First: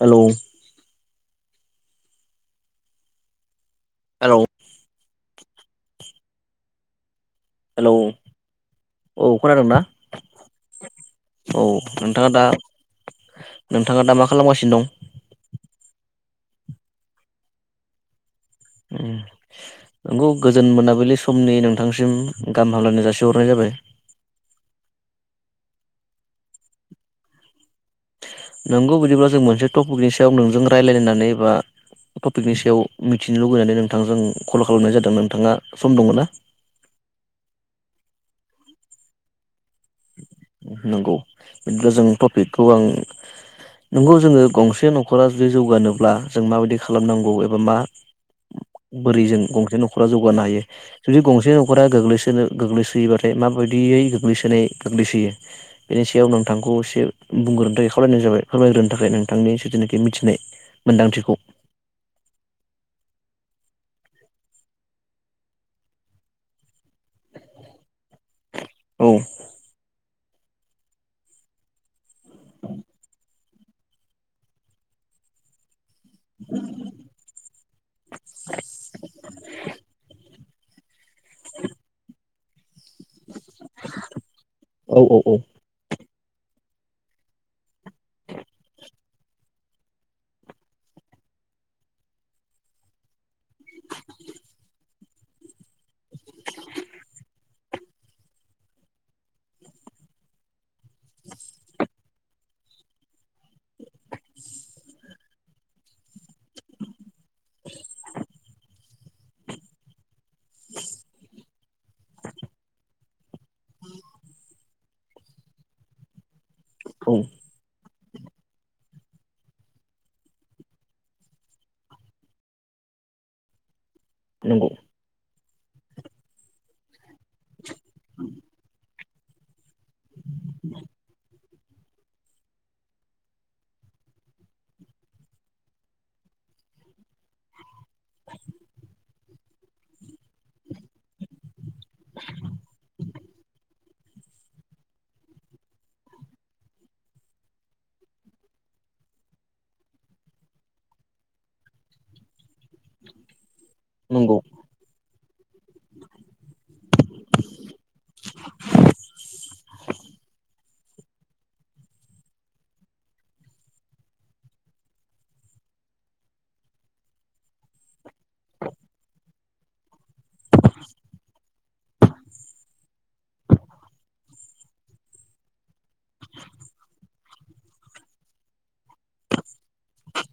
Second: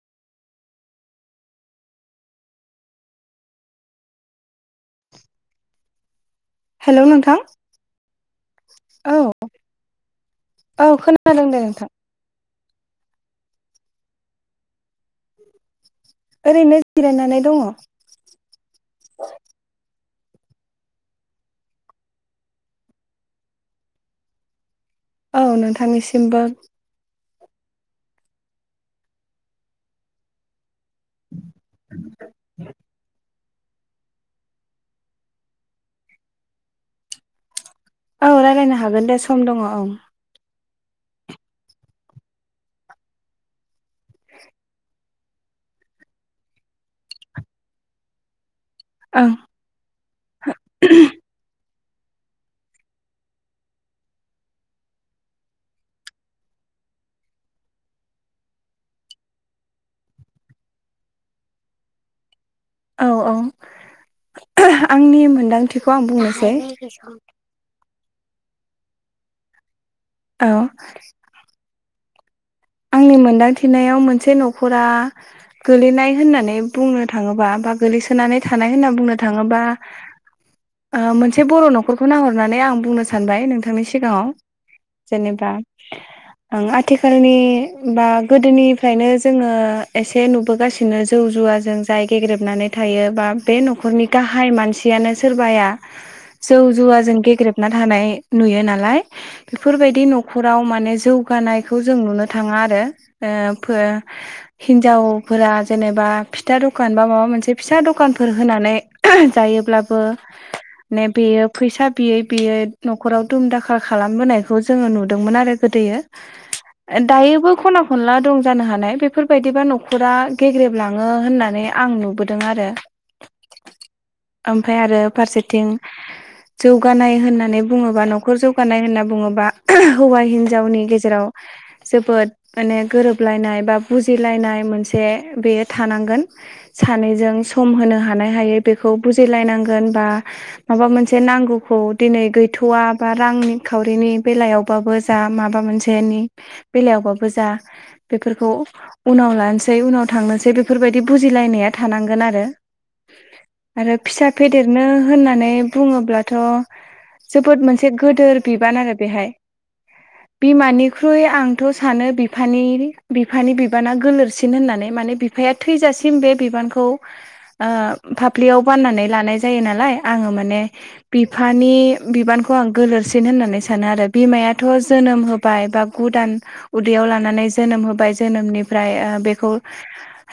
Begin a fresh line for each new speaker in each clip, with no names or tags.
Hello hello.
Hello नोंथां
hello औ खोनादों ना?
औ खोनादों दे
औ
नोंथां
नोंथाङा दा नोंथाङा दा मा खालामगासिनो दं?
ओरैनो जिरायनानै दङ।
उम नंगौ गोजोन मोनाबिलि समनि नोंथांसिम गाहाम हामलायनाय जासिहरनाय जाबाय।
औ नोंथांनिसिमबो
नंगौ बिदिब्ला जों मोनसे टपिकनि सायाव नोंजों रायलायनो होननानै बा टपिकनि सायाव मिथि नो लुबैनानै नोंथांजों कल खालामनाय जादों नोंथाङा सम दङ ना?
औ रायलायनो हागोन दे सम दङ औ
नंगौ बिदिब्ला जों टपिकखौ आं नोंगौ जोङो गंसे न'खरा जुदि जौगानोब्ला जों माबायदि खालामनांगौ एबा मा बोरै जों गंसे न'खरा जौगानो हायो जुदि गंसे न' खरा गोग्लैसोनो गोग्लैसोयोबाथाय माबायदियै गोग्लैसोनाय गोग्लैसोयो बेनि सायाव नोंथांखौ खौ एसे बुंग्रोनो थाखाय खावायनाय जाबाय फोरमायग्रोनो थाखाय नोंथांनि जिथुनाखि मिथिनाय मोन्दांथिखौ
औ औ आंनि मोनदांथिखौ आं बुंनोसै [unintelligible]
औ
औ आंनि मोनदांथिनायाव मोनसे न'खरा गोलैनाय होननानै बुंनो थाङोबा बा गोलैसोनानै थानाय होनना बुंनो थाङोबा ओ मोनसे बर न'खरखौ नाहरनानै आं बुंनो सानबाय नोंथांनि सिगाङाव
औ औ औ
जेनेबा ओं आथिखालनि बा गोदोनिफ्रायनो जोङो एसे नुबोगासिनो जौ जुवाजों जाय गेग्रेबनानै थायो बा बे न'खरनि गाहाय मानसियानो सोरबाया जौ जुवाजों गेग्रेबना थानाय नुयो नालाय बेफोरबायदि न'खराव माने जौ गानायखौ जों नुनो थाङा आरो ओ फो हिजावफोरा जेनेबा फि था द'खान बा माबा मोनसे फिसा द'खानफोर होनानै जायोब्लाबो ने बेयो फैसा बियै बियै न'खराव दुम दाखाल खालामबोनायखौ जोङो नुदोंमोन आरो गो दोयो
औ
दायोबो खना खनला दं जानो हानाय बेफोरबायदिबा न'खरा गेग्रेबलाङो होननानै आं नुबोदों आरो
नंगौ
ओमफ्राय आरो फारसेथिं जौगानाय होननानै बुङोबा न'खर जौगानाय होनना बुङोबा हौवा हिनजावनि गेजेराव जोबोद माने गोरोबलायनाय बा बुजिलायनाय मोनसे बेयो थानांगोन सानैजों सम होनो हानाय हायो बेखौ बुजिलायनांगोन बा माबा मोनसे नांगौ खौ दिनै गैथ'वा बा रांनि खाव रिनि बेलायावबाबो जा माबा मोनसेनि बेलायावबाबो जा बेफोरखौ उनाव लानोसै उनाव थांनोसै बेफोरबायदि बुजिलायनाया थानांगोन आरो।
[unintelligible]
आरो फिसा
नंगौ
फेदेरनो होननानै बुङोब्लाथ' जोबोद मोनसे गोदोर बिबान आरो बेहाय बिमानिख्रुइ आं थ' सानो बिफानि बिफानि बिबाना गोलोरसिन होननानै माने बिफाया थैजासिम बे बिबान खौ ओ फाफ्लियाव बाननानै लानाय जायो नालाय आङो माने बिफा नि बिबानखौ आं गोलोरसिन होननानै सानो आरो बिमायाथ' जोनोम होबाय बा गु दान उदैयाव लानानै जोनोम होबाय जोनोमनिफ्राय ओ बेखौ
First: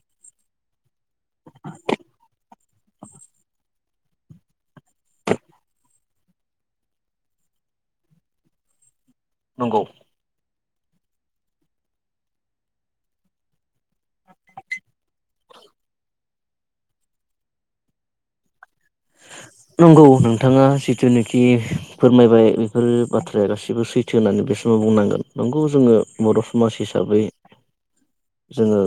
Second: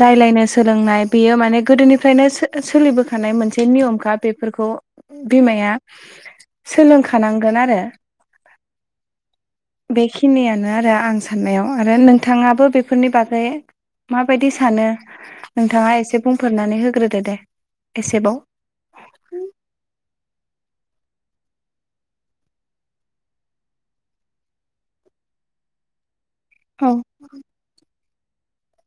रायलायनो सोलोंनाय बेयो माने गोदोनिफ्रायनो सो-सोलिबोखानाय मोनसे नियमखा बेफोरखौ बिमाया सोलोंखानांगोन आरो
[unintelligible]
बेखिनियानो आरो आं साननायाव आरो नोंथाङाबो बेफोरनि बागै माबायदि सानो नोंथाङा एसे बुंफोरनानै होग्रोदो दे एसेबाव
नंगौ नोंथाङा जिथुनाखि फोरमायबाय बेफोर बाथ्राया गाससिबो सैथो होननानै बे समाव बुंनांगोन नंगौ जोङो बर' समाज
औ
हिसाबै जोङो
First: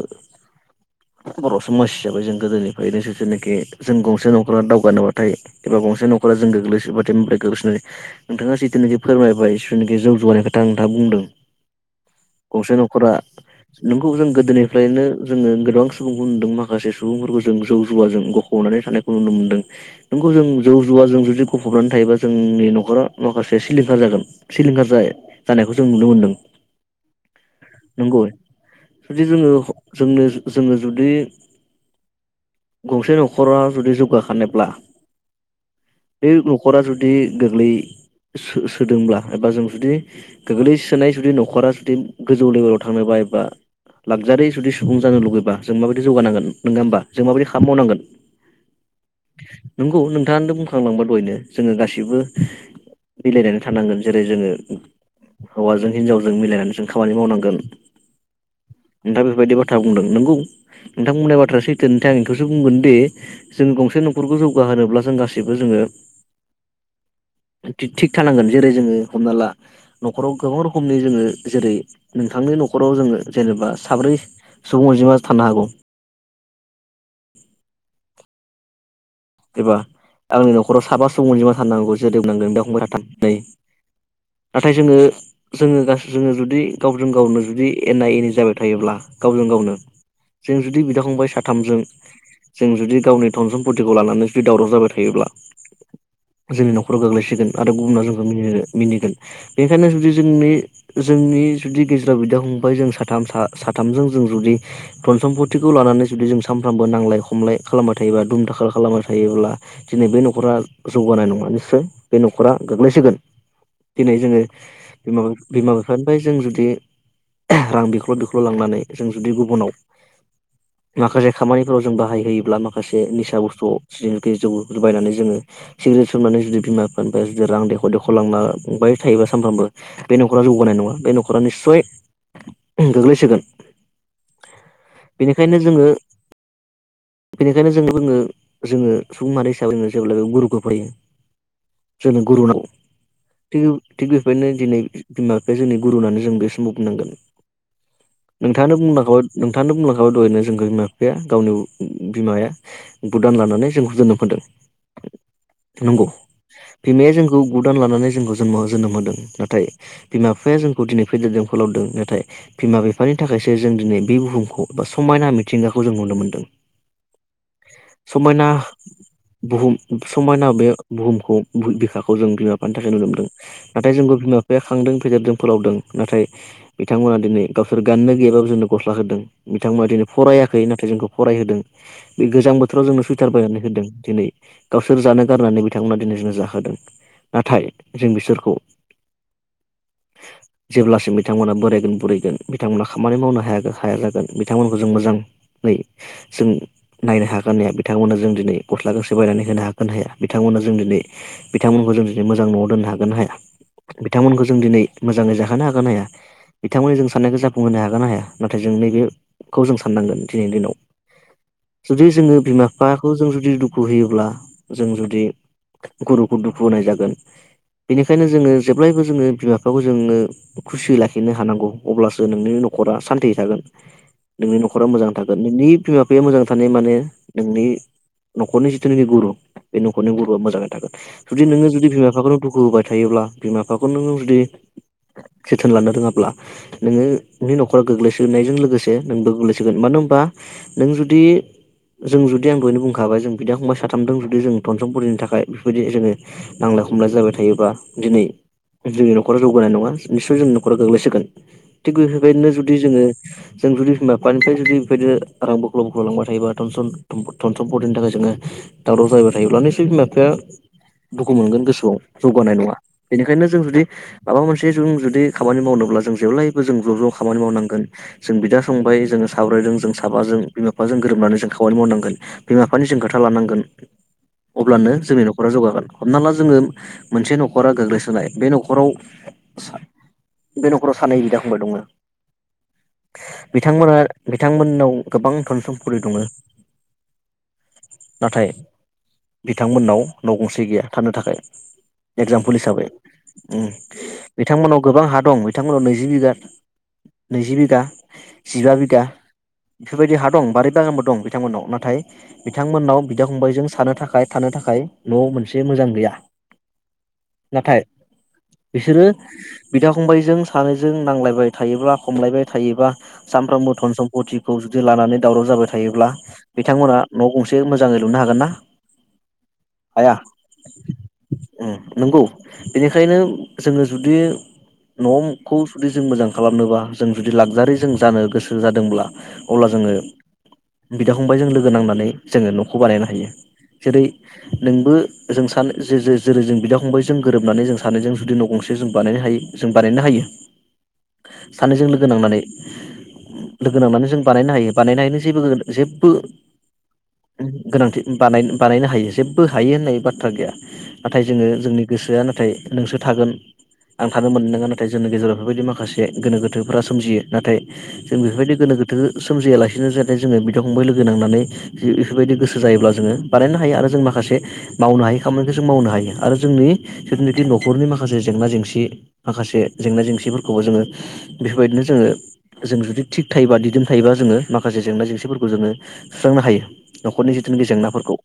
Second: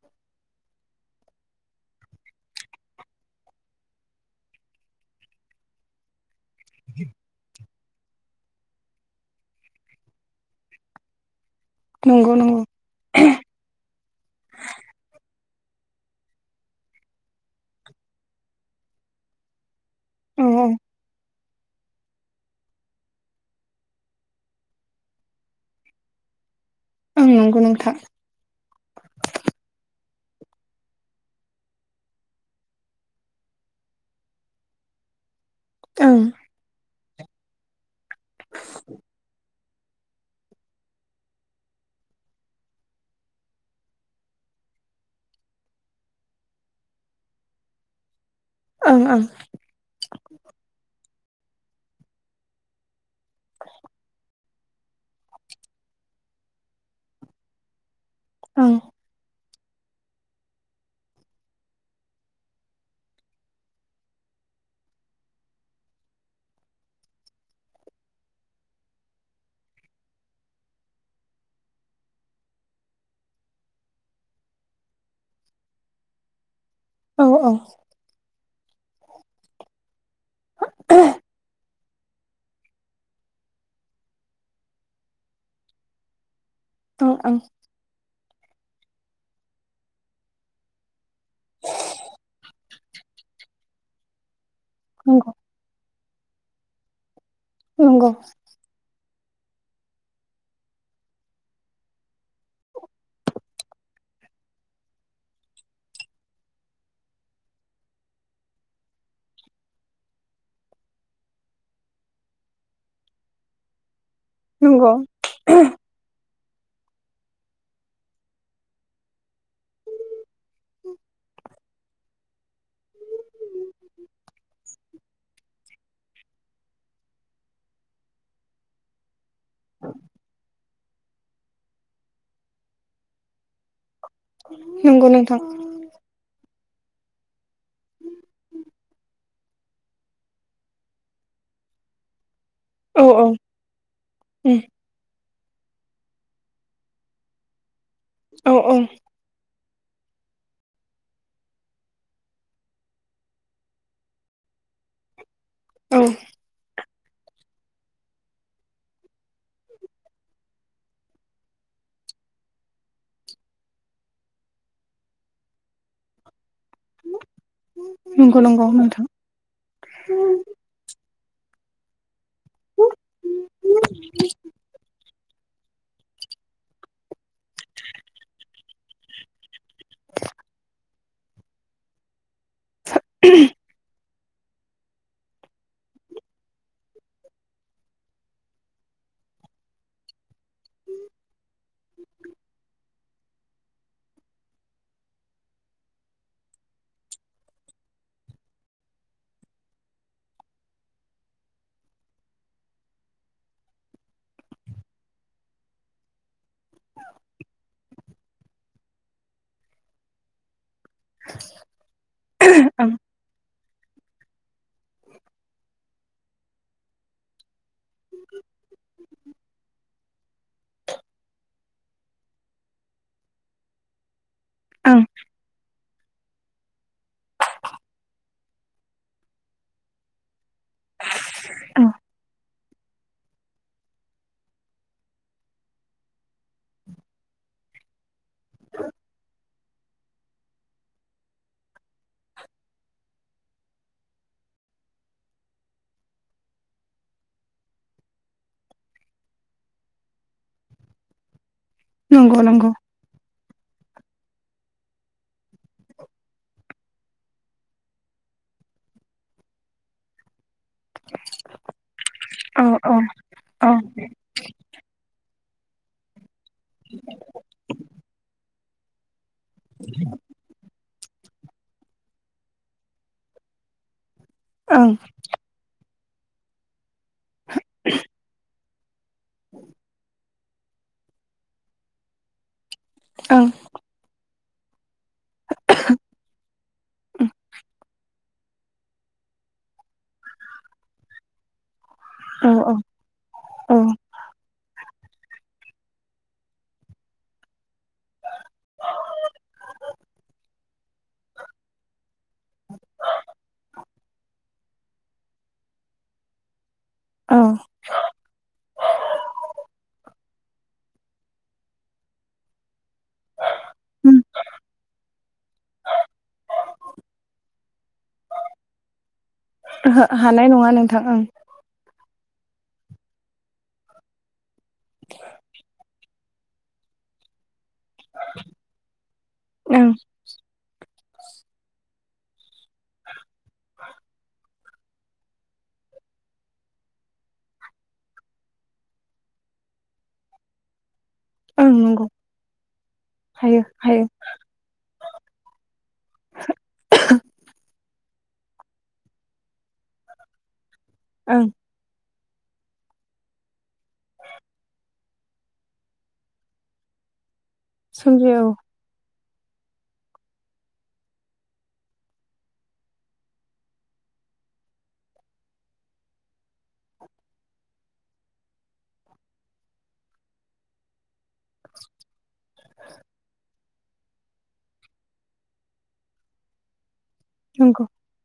बर' समाज हिसाबै जों गोदोनिफ्रायनो जेथुनाखि जों गंसे न'खरा दावगानो बा बा एबा गंसे नखरा जों गोग्लैसोबाथाइ ओमफ्राय गोग्लैसोनानै नोंथाङा जिथुनाखि फोरमायबाय जिथुनाखि जौ जुवानि खोथा नोंथाङा बुंदों
नंगौ नंगौ
गंसे न'खरा नोंगौ जों गोदोनिफ्रायनो जोङो गोबां सुबुंफोर नुदों माखासे सुबुंफोरखौ जों जौ जुवाजों गफबनानै थानायखौ नुनो मोनदों नोंगौ जों
औ औ
जौ जुवा जों जुदि गोफबनानै थायोबा जोंनि न'खरा माखासे सिलिंखार जागोन सिलिंखार ज जानायखौ जों नुनो मोनदों
ओं नंगौ नोंथां
नंगौ जुदि जोङो जोंनो जोङो जुदि गंसे न'खरा जुदि जौगाखानोब्ला
ओं
बे न'खरा जुदि गोग्लै सो सोदोंब्ला एबा जों जुदि गोग्लैसोनाय जुदि न'खरा जुदि गोजौ लेबेलाव थांनोबा एबा लाखजारि जुदि सुबुं जानो लुुबैबा जों माबायदि जौगानांगोन नङा होमबा जों माबायदि खामानि मावनांगोन
ओं ओं
नंगौ नोंथांआनो थ' बुंखांलांबाय दहायनो जोङो गासिबो मिलायनानै थानांगोन जेरै जोङो हौवाजों हिनजावजों मिलायनानै जों खामानि मावनांगोन
ओं
नोंथां बेफोरबायदि बाथ्रा बुंदों नंगौ नोंथां बुंनाय बाथ्राया सैथो नाथाय आं इखौसो बुंगोनदि जों गंसे न'रखौ जौगा गाहोनोब्ला जों गासिबो जोङो थिग थानांगोन जेरै जोङो हमना ला न'खराव गोबां रोखोमनि जोङो जेरै नोंथांनि नखराव जोङो जेनेबा साब्रै सुबुं अनजिमा थानो हागौ
औ औ
एबा आंनि न'खराव साबा सुबुं अनजिमा थाननो हगौ जोदोनांगोन दांबाय थाथ नै नाथाय जोङो जो ज जुदि जुदि
औ
गावजों
ओं ओं
गावनो जुदि एना एनि जाबाय थायोब्ला गावजों गावनो जों जुदि बिदा फंबाय साथामजों जों जुदि गावनि धन समपति खौ लानानै जुदि दावराव जाबाय थायोब्ला
नंगौ
जोंनि न'खराव गोग्लैसि गोन आरो गुबुना
नंगौ
जोंखौ मिनिगोन बेनिखायनो जुदि जोंनि जोंनि जुदि गेजेराव बिदा फंबाय जों साथाम सा साथामजों जों जुदि धन सम्पतिखौ लानानै जुदि जों सानफ्रामबो नांलाय खमलाय खालामबाय थायोबा दुम दाखाल खालामबाय थायोब्ला दिनै बे न'खरा जौगानाय नङा निसय बे न'खरा गोग्लैसोगोन दिनै जोङो
नंगौ
बिमा बिमा बिफानिफ्राय जों जुदि जु रां बिखल' बिखुल' लांनानै जों जुदि गुबुनाव माखासे खामानिफोराव जों बाहाय होोयोब्ला माखासे निसा बुस्थु ज' जि जौ लुबायनानै जोङो सिगारेट सनानै जुदि बिमा फान बा ज रां देखर देखर लांना बाय थायोबास सानफ्रामबो बे न'खरा जौगानाय नङा बे न'खरा निसय गोग्लैसोगोन
नोंगौ नोंथां
बेनिखायनो जोङो बेनिखायनो जों बुङो जोङो सुबु माहारि हिसाबै जो जेब्ला बे गुरुखौ फैयो जों गुरुुनाव
औ औ
[inaudible]
उम
बिमा बिफाया जोंनि गुरुनानै जों बे समाव बुंनांगोन
औ
नोंथाङानो
औ
बुंनांगौों खोनथानो बुंलांखाब दरनो जों बिमा बिफाया गावनि बिमाया भुदान लानानै जोंखौ जोनोम मोनदों
औ
नंगौ बिमाया जोंखौ गुदान लानानै जोंखौ जोनमाव जोनोम होदों, नाथाय बिमा बिफाया जोंखौ दिनै फेदेरदों फोलावदों। नाथाय बिमा बिफानि थाखायसो जों दिनै बे बुहुमखौ बा समायना मिथिंगाखौ जों नुनो मोनदों।
नंगौ
समायना
नंगौ नोंथां
बुहुम समायना बे बुहुम बिखौ जों बिमा बिफानि थाखाय नुनो मोनदों नाथाय, जोंखौ बिमा बिफाया खांदों फेदेरदों फोलावदों नाथाय बिथांमोना दिनै गावसोर गाननो गैयाब जोंनो गस्ला होदों बिथांमोना दिनै फराययाखै नाथाय जोंखौ फ फरायहोदों बे गोजां बोथोराव जोंनो सुवइटार बायनानै होदों दिनै गावसोर जानो गारनानै बिथांमोना दिनैसिम जाहोदों। नाथाय जों बिसोरखौ जेब्लासिम बिथांमोना बोरायगोन बुरैगोन बिथांमोना खामानि मावनो हाय हाया जागोन बिथांमोनखौ जों मोजां जों नायनो हागोन। बिथांमोना जों दिनै गस्ला गांसे बायनानै होनो हागोन हाया, बिथांमोन जों दिनै बिथांमोनखौ जों दिनै मोजां। आं न'आव दोननो हागोन ना हाया? बिथांमोनखौ जों दिनै मोजाङै जाहोनो हागोन न हाया? बिथांमोननि जों साननायखौ जाफुंहोनो हागोना हाया नाथाय जों नैबेखौ जों साननांगोन दिनैनि दिनाव । जुदि जोङो बिमा
ओं
बिफाखौ जों जुदि दुखु होयोब्ला जों जुदि गुरुखौ दुखु होनाय जागोन बेनिखायनो जोङो जेब्लायबो जोङो बिमा बिफाखौ जोङो खुसि लाखिनो हानांगौ अब्लासो नोंनि न'खरा सान्थियै थागोन नोंनि न'खरा
ओं
मोजां थागोन नोंनि बिमा बिफाया मोजां थानाय माने नोंनि न'खरनि जिथुनाखि गुरु, बे न'खरनि गुरुआ मोजाङै थागोन । जुदि नोङो
औ
जुदि बिमा बिफाखौनो दुखु होबाय थायोब्ला बिमा बिफाखौ नोङो जुदि जोथोन लानो रोङाब्ला नोङो नोंनि न'खरा गोग्लैसोनायजों लोगोसे नोंबो गोग्लैसोगोन मानो होन होनबा नों जुदि जों जुदि आं दहयनो बुंखाबाय जों बिदा फंबाय साथामजों जुदि जों नसमपुरिनि थाखाय बेफोरबायदि जोङो नांलाय खम जाबाय थायोबा दिनै जोंनि न'खराव जौगानाय नङा, निस्सय जों न'खराव गोग्लैसोगोन । थिग
नंगौ
बेफोरबायदिनो
नंगौ
जुदि जोङो जों जुदि बिमा बिफानिफ्राय जुदि बेबायदिनो रां बोख्लाव बोख'लांबाय थायोबा सन टनसन बरिनि थाखाय जोङो, दावराव जाबबाय थायोब्ला नस बिमा बिफाया दुखु मोनगोन गोसोआव जौगानाय
औ
नङा,
औ
बेनिखायनो जों
औ
जुदि माबा मोनसे जों जुदि खामानि मावनोब्ला जों जेबब्ला्लाय जों ज' ज' खामानि मावनांगोन जों बिदा संबाय जोङो साव्ररायजों जों साबाजों बिमा बिफाजों गोरोबनानै जों खामानि मावनांगोन बिमा बिफानि जों खोथा लानांगोन
ओं
अब्लानो जोंनि न'खरा जौगागोन । हमना ला जोङो मोनसे न'खरा गोग्लैसोनाय बे न'खराव बे न'खराव सानै बिदा फंबाय दङ
ओं
बिथांमोना बिथांमोननाव गोबां धन समपतो दङ नाथाय बिथांमोननाव न' गंसे गैया थानो थाखाय।
औ
एगजामपोल
औ
हिसाबै
औ
बिथांमोनाव गोबां हा दं बिथांमोनाव नैजि बिगा नैजि बिगा जिबा बिघा बेफोरबायदि हा दं बारिै बागानबो दं। बिथांमोननाव, नाथाय बिथांमोननाव बिदा फंबायजों सानो थाखाय थानो थाखाय न'आव मोनसे मोजां गैया।
औ
नाथाय बिसोरो बिदा-फंबायजों सानैजों नांलायबाय थायोब्ला खमलायबाय थायोबा सानफ्रोमबो धन
उम
सम्पतिखौ जुदि लानानै दावराव जाबाय थायो। बिथांमोना न' गंसे मोजाङै लुनो हागोनना?
ओहो
हाया!
हानाय नङा नोंथां ओं
उम नोंगौ। बेनिखायनो जोङो जुदि न' खौ जुदि जों मोजां खालामनोबा जों जुदि लागजारि जों जानो गोसो जादोंब्ला अब्ला
ओं
जोङो बिदा-फंबायजों लोगो नांनानै जोङो न'खौ बानायनो हायो। जेरै नोंबो जों सानो जे जो-जो-जोरै जों बिदा फंबायजों गोरोबनानै जों सानैजों जुदि न' गं जे जों बानायनो हायो जों बारायना होयो।
ओं
सानैजों लोगो
नंगौ
नांनानै उ
हायो
लोगो
हायो
नांनानै जों बानायनो हायो बानायनो हायिनि जेबो [unintelligible] गोनांथि बानाय बानायनो हायो जेब्बो हायो होननाय बाथ्रा गैया नाथाय जोङो
ओं
जोंनि गोसोआनो नाथाय नोंसो थागोन आं थानो मोननो नोङा नाथाय जोंनि गेजेराव बेफोरबायदि माखासे गोनो गोथोफोरा सोमजियो। नाथाय जों
सोमजियो औ
बेफोरबायदि गोनो गोथो सोमजियालासिनो जाते जोङो बिदा फंबाय लोगो नांनानै इफोरबायदि गोसो जायोब्ला जोङो बानायनो हायो आरो जों माखासे मावनो हायो खामानिखो जों मावनो हायो आरो जोंनि सोरनिति न'खरनि माखासे जेंना जेंसि माखासे जेंना जेंसि सिफोरखौबो जोङो बेफोरबायदिनो जोङो जों जुदि थिग थायोबा दिदोम थायोबा जोङो माखासे जेंना जेंसिफोरखौ जोङो सुस्रांनो हायो। न'खरनि जिथुनिखि
नंगौ
जेंनाफोरखौ।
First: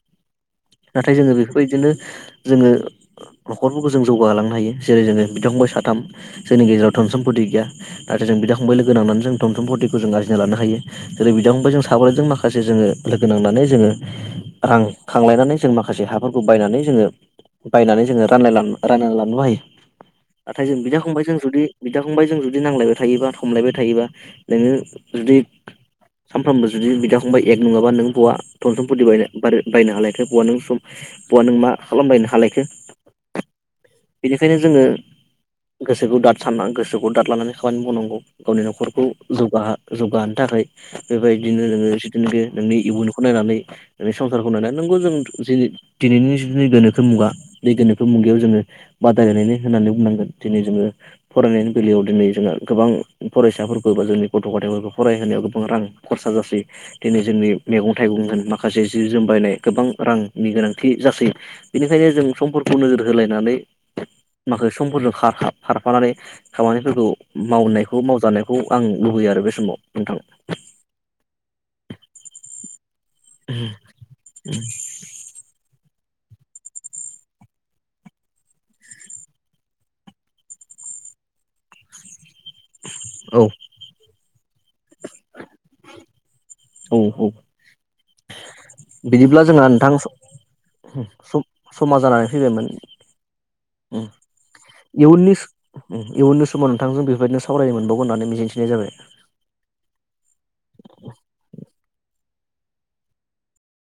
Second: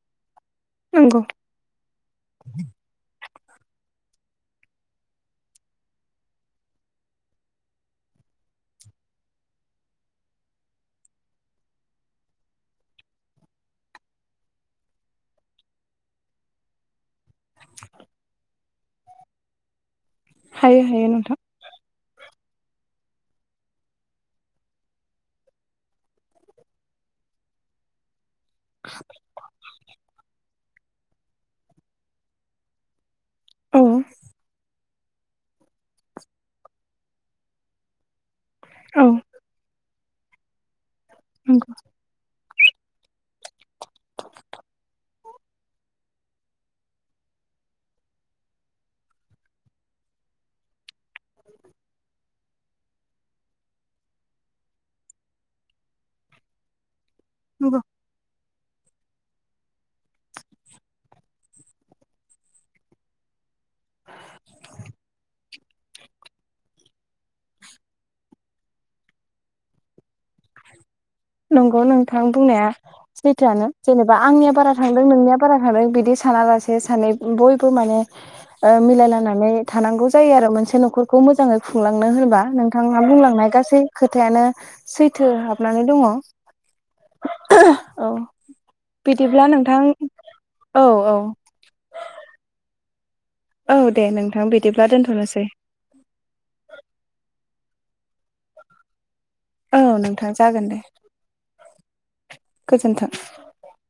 नाथाय
नंगौ
जोङो बेफोरबायदिनो जोङो न'खरफोरखौ जों जौगाहोलांनो हायो जेरै जोङो बिदा-फंबाय साथाम जोंनि गेजेराव धन-सम्पति गैया नाथाय जों बिदा फंबाय लोगो नांनानै जों धन-सम्पतिखो जों आरजिना लानो हायो जेरै बिदा फंबाय जों सा साब्रैजों माखासे जोङो लोगो नांनानै जोङो रां खांलायनानै जों माखासे हाफोरखौ बायनानै जों जोङो बायनानै जोङो रानलायना रानना लानोबो हायो नाथाय जों
हायो
बिदा
हायो
फंबाय जों
नोंथां
जुदि बिदा फंबायजों जुदि नांलायबाय थायोबा थमलायबाय थायोबा नोङो जुदि सानफ्रोमबो जुदि बिदा फंबाय एक नङाबा नों बवा धनसम्पति बाय बारो बायनो हालायखो बवा नों सम बवा नों मा खालामबायनो हालायखो?
औ
बेनिखायनो जोङो गोसोखौ दाद सान्ना गोसोखौ दाद लानानै खामानि मावनांगौ। गावनि
औ
न'खरखौ जौगाहो-जौगाहोनो थाखाय बेबायदिनो
नंगौ
[unintelligible] नोंनि इयुनखौ नायनानै नोंनि संसारखौ नायनानै नोंगौ जों जिनि दिनैनि जनि गोनोखो मुगा दै गोनोखो मुगायाव जोङो बादायलायनायनि होननानै बुंनांगोन दिनै जोङो फरायनायनि बेलायाव दिनै जोंहा गोबां फरायसा फोरबोबो जोंनि गथ' गथायफोरखो फरायहोनायाव गोबां रां खरसा जासै दिनै जोंनि
नंगौ
मैगं-थाइगं होन मा खासे जि जोम बायनाय गोबां रां नि गोनांथि जासै। बेनिखायनो जों समफोरखौ नोजोर होलायनानै माखासे समफोरजों खार खाब खारफानानै खामानिफोरखौ मावनायखौ मावजानायखौ आं लुबैयो आरोबे समाव नोंथां। [inaudible]
नंगौ नोंथां बुंनाया सैथोआनो जेनेबा आंनिया बारा थांदों नोंनिया बारा थादों बिदि सानालासे सानै बयबो माने ओ मिलायलायनानै थानांगौ जायो आरो मोनसे न'खरखौ खौ मोजाङै खुंलांनो होनोबा। नोंथाङा
औ
बुंलांनाय गासै खोथायानो सैथो हाबनानै दङ।
औ औ।
औ
बिदिब्ला जोंहा नोंथां
औ औ
स-स-समा जानानै फैबायमोन।
औ दे
उम
नोंथां बिदिब्ला
इयुननि
दोनथ'नोसै
उम इयुननि समाव नोंथांजों बेबायदिनो स सावरायनो मोनबावगोन होननानै मिजिंथिनाय जाबाय।
औ नोंथां जागोनदे [inaudible] गोजोन्थों।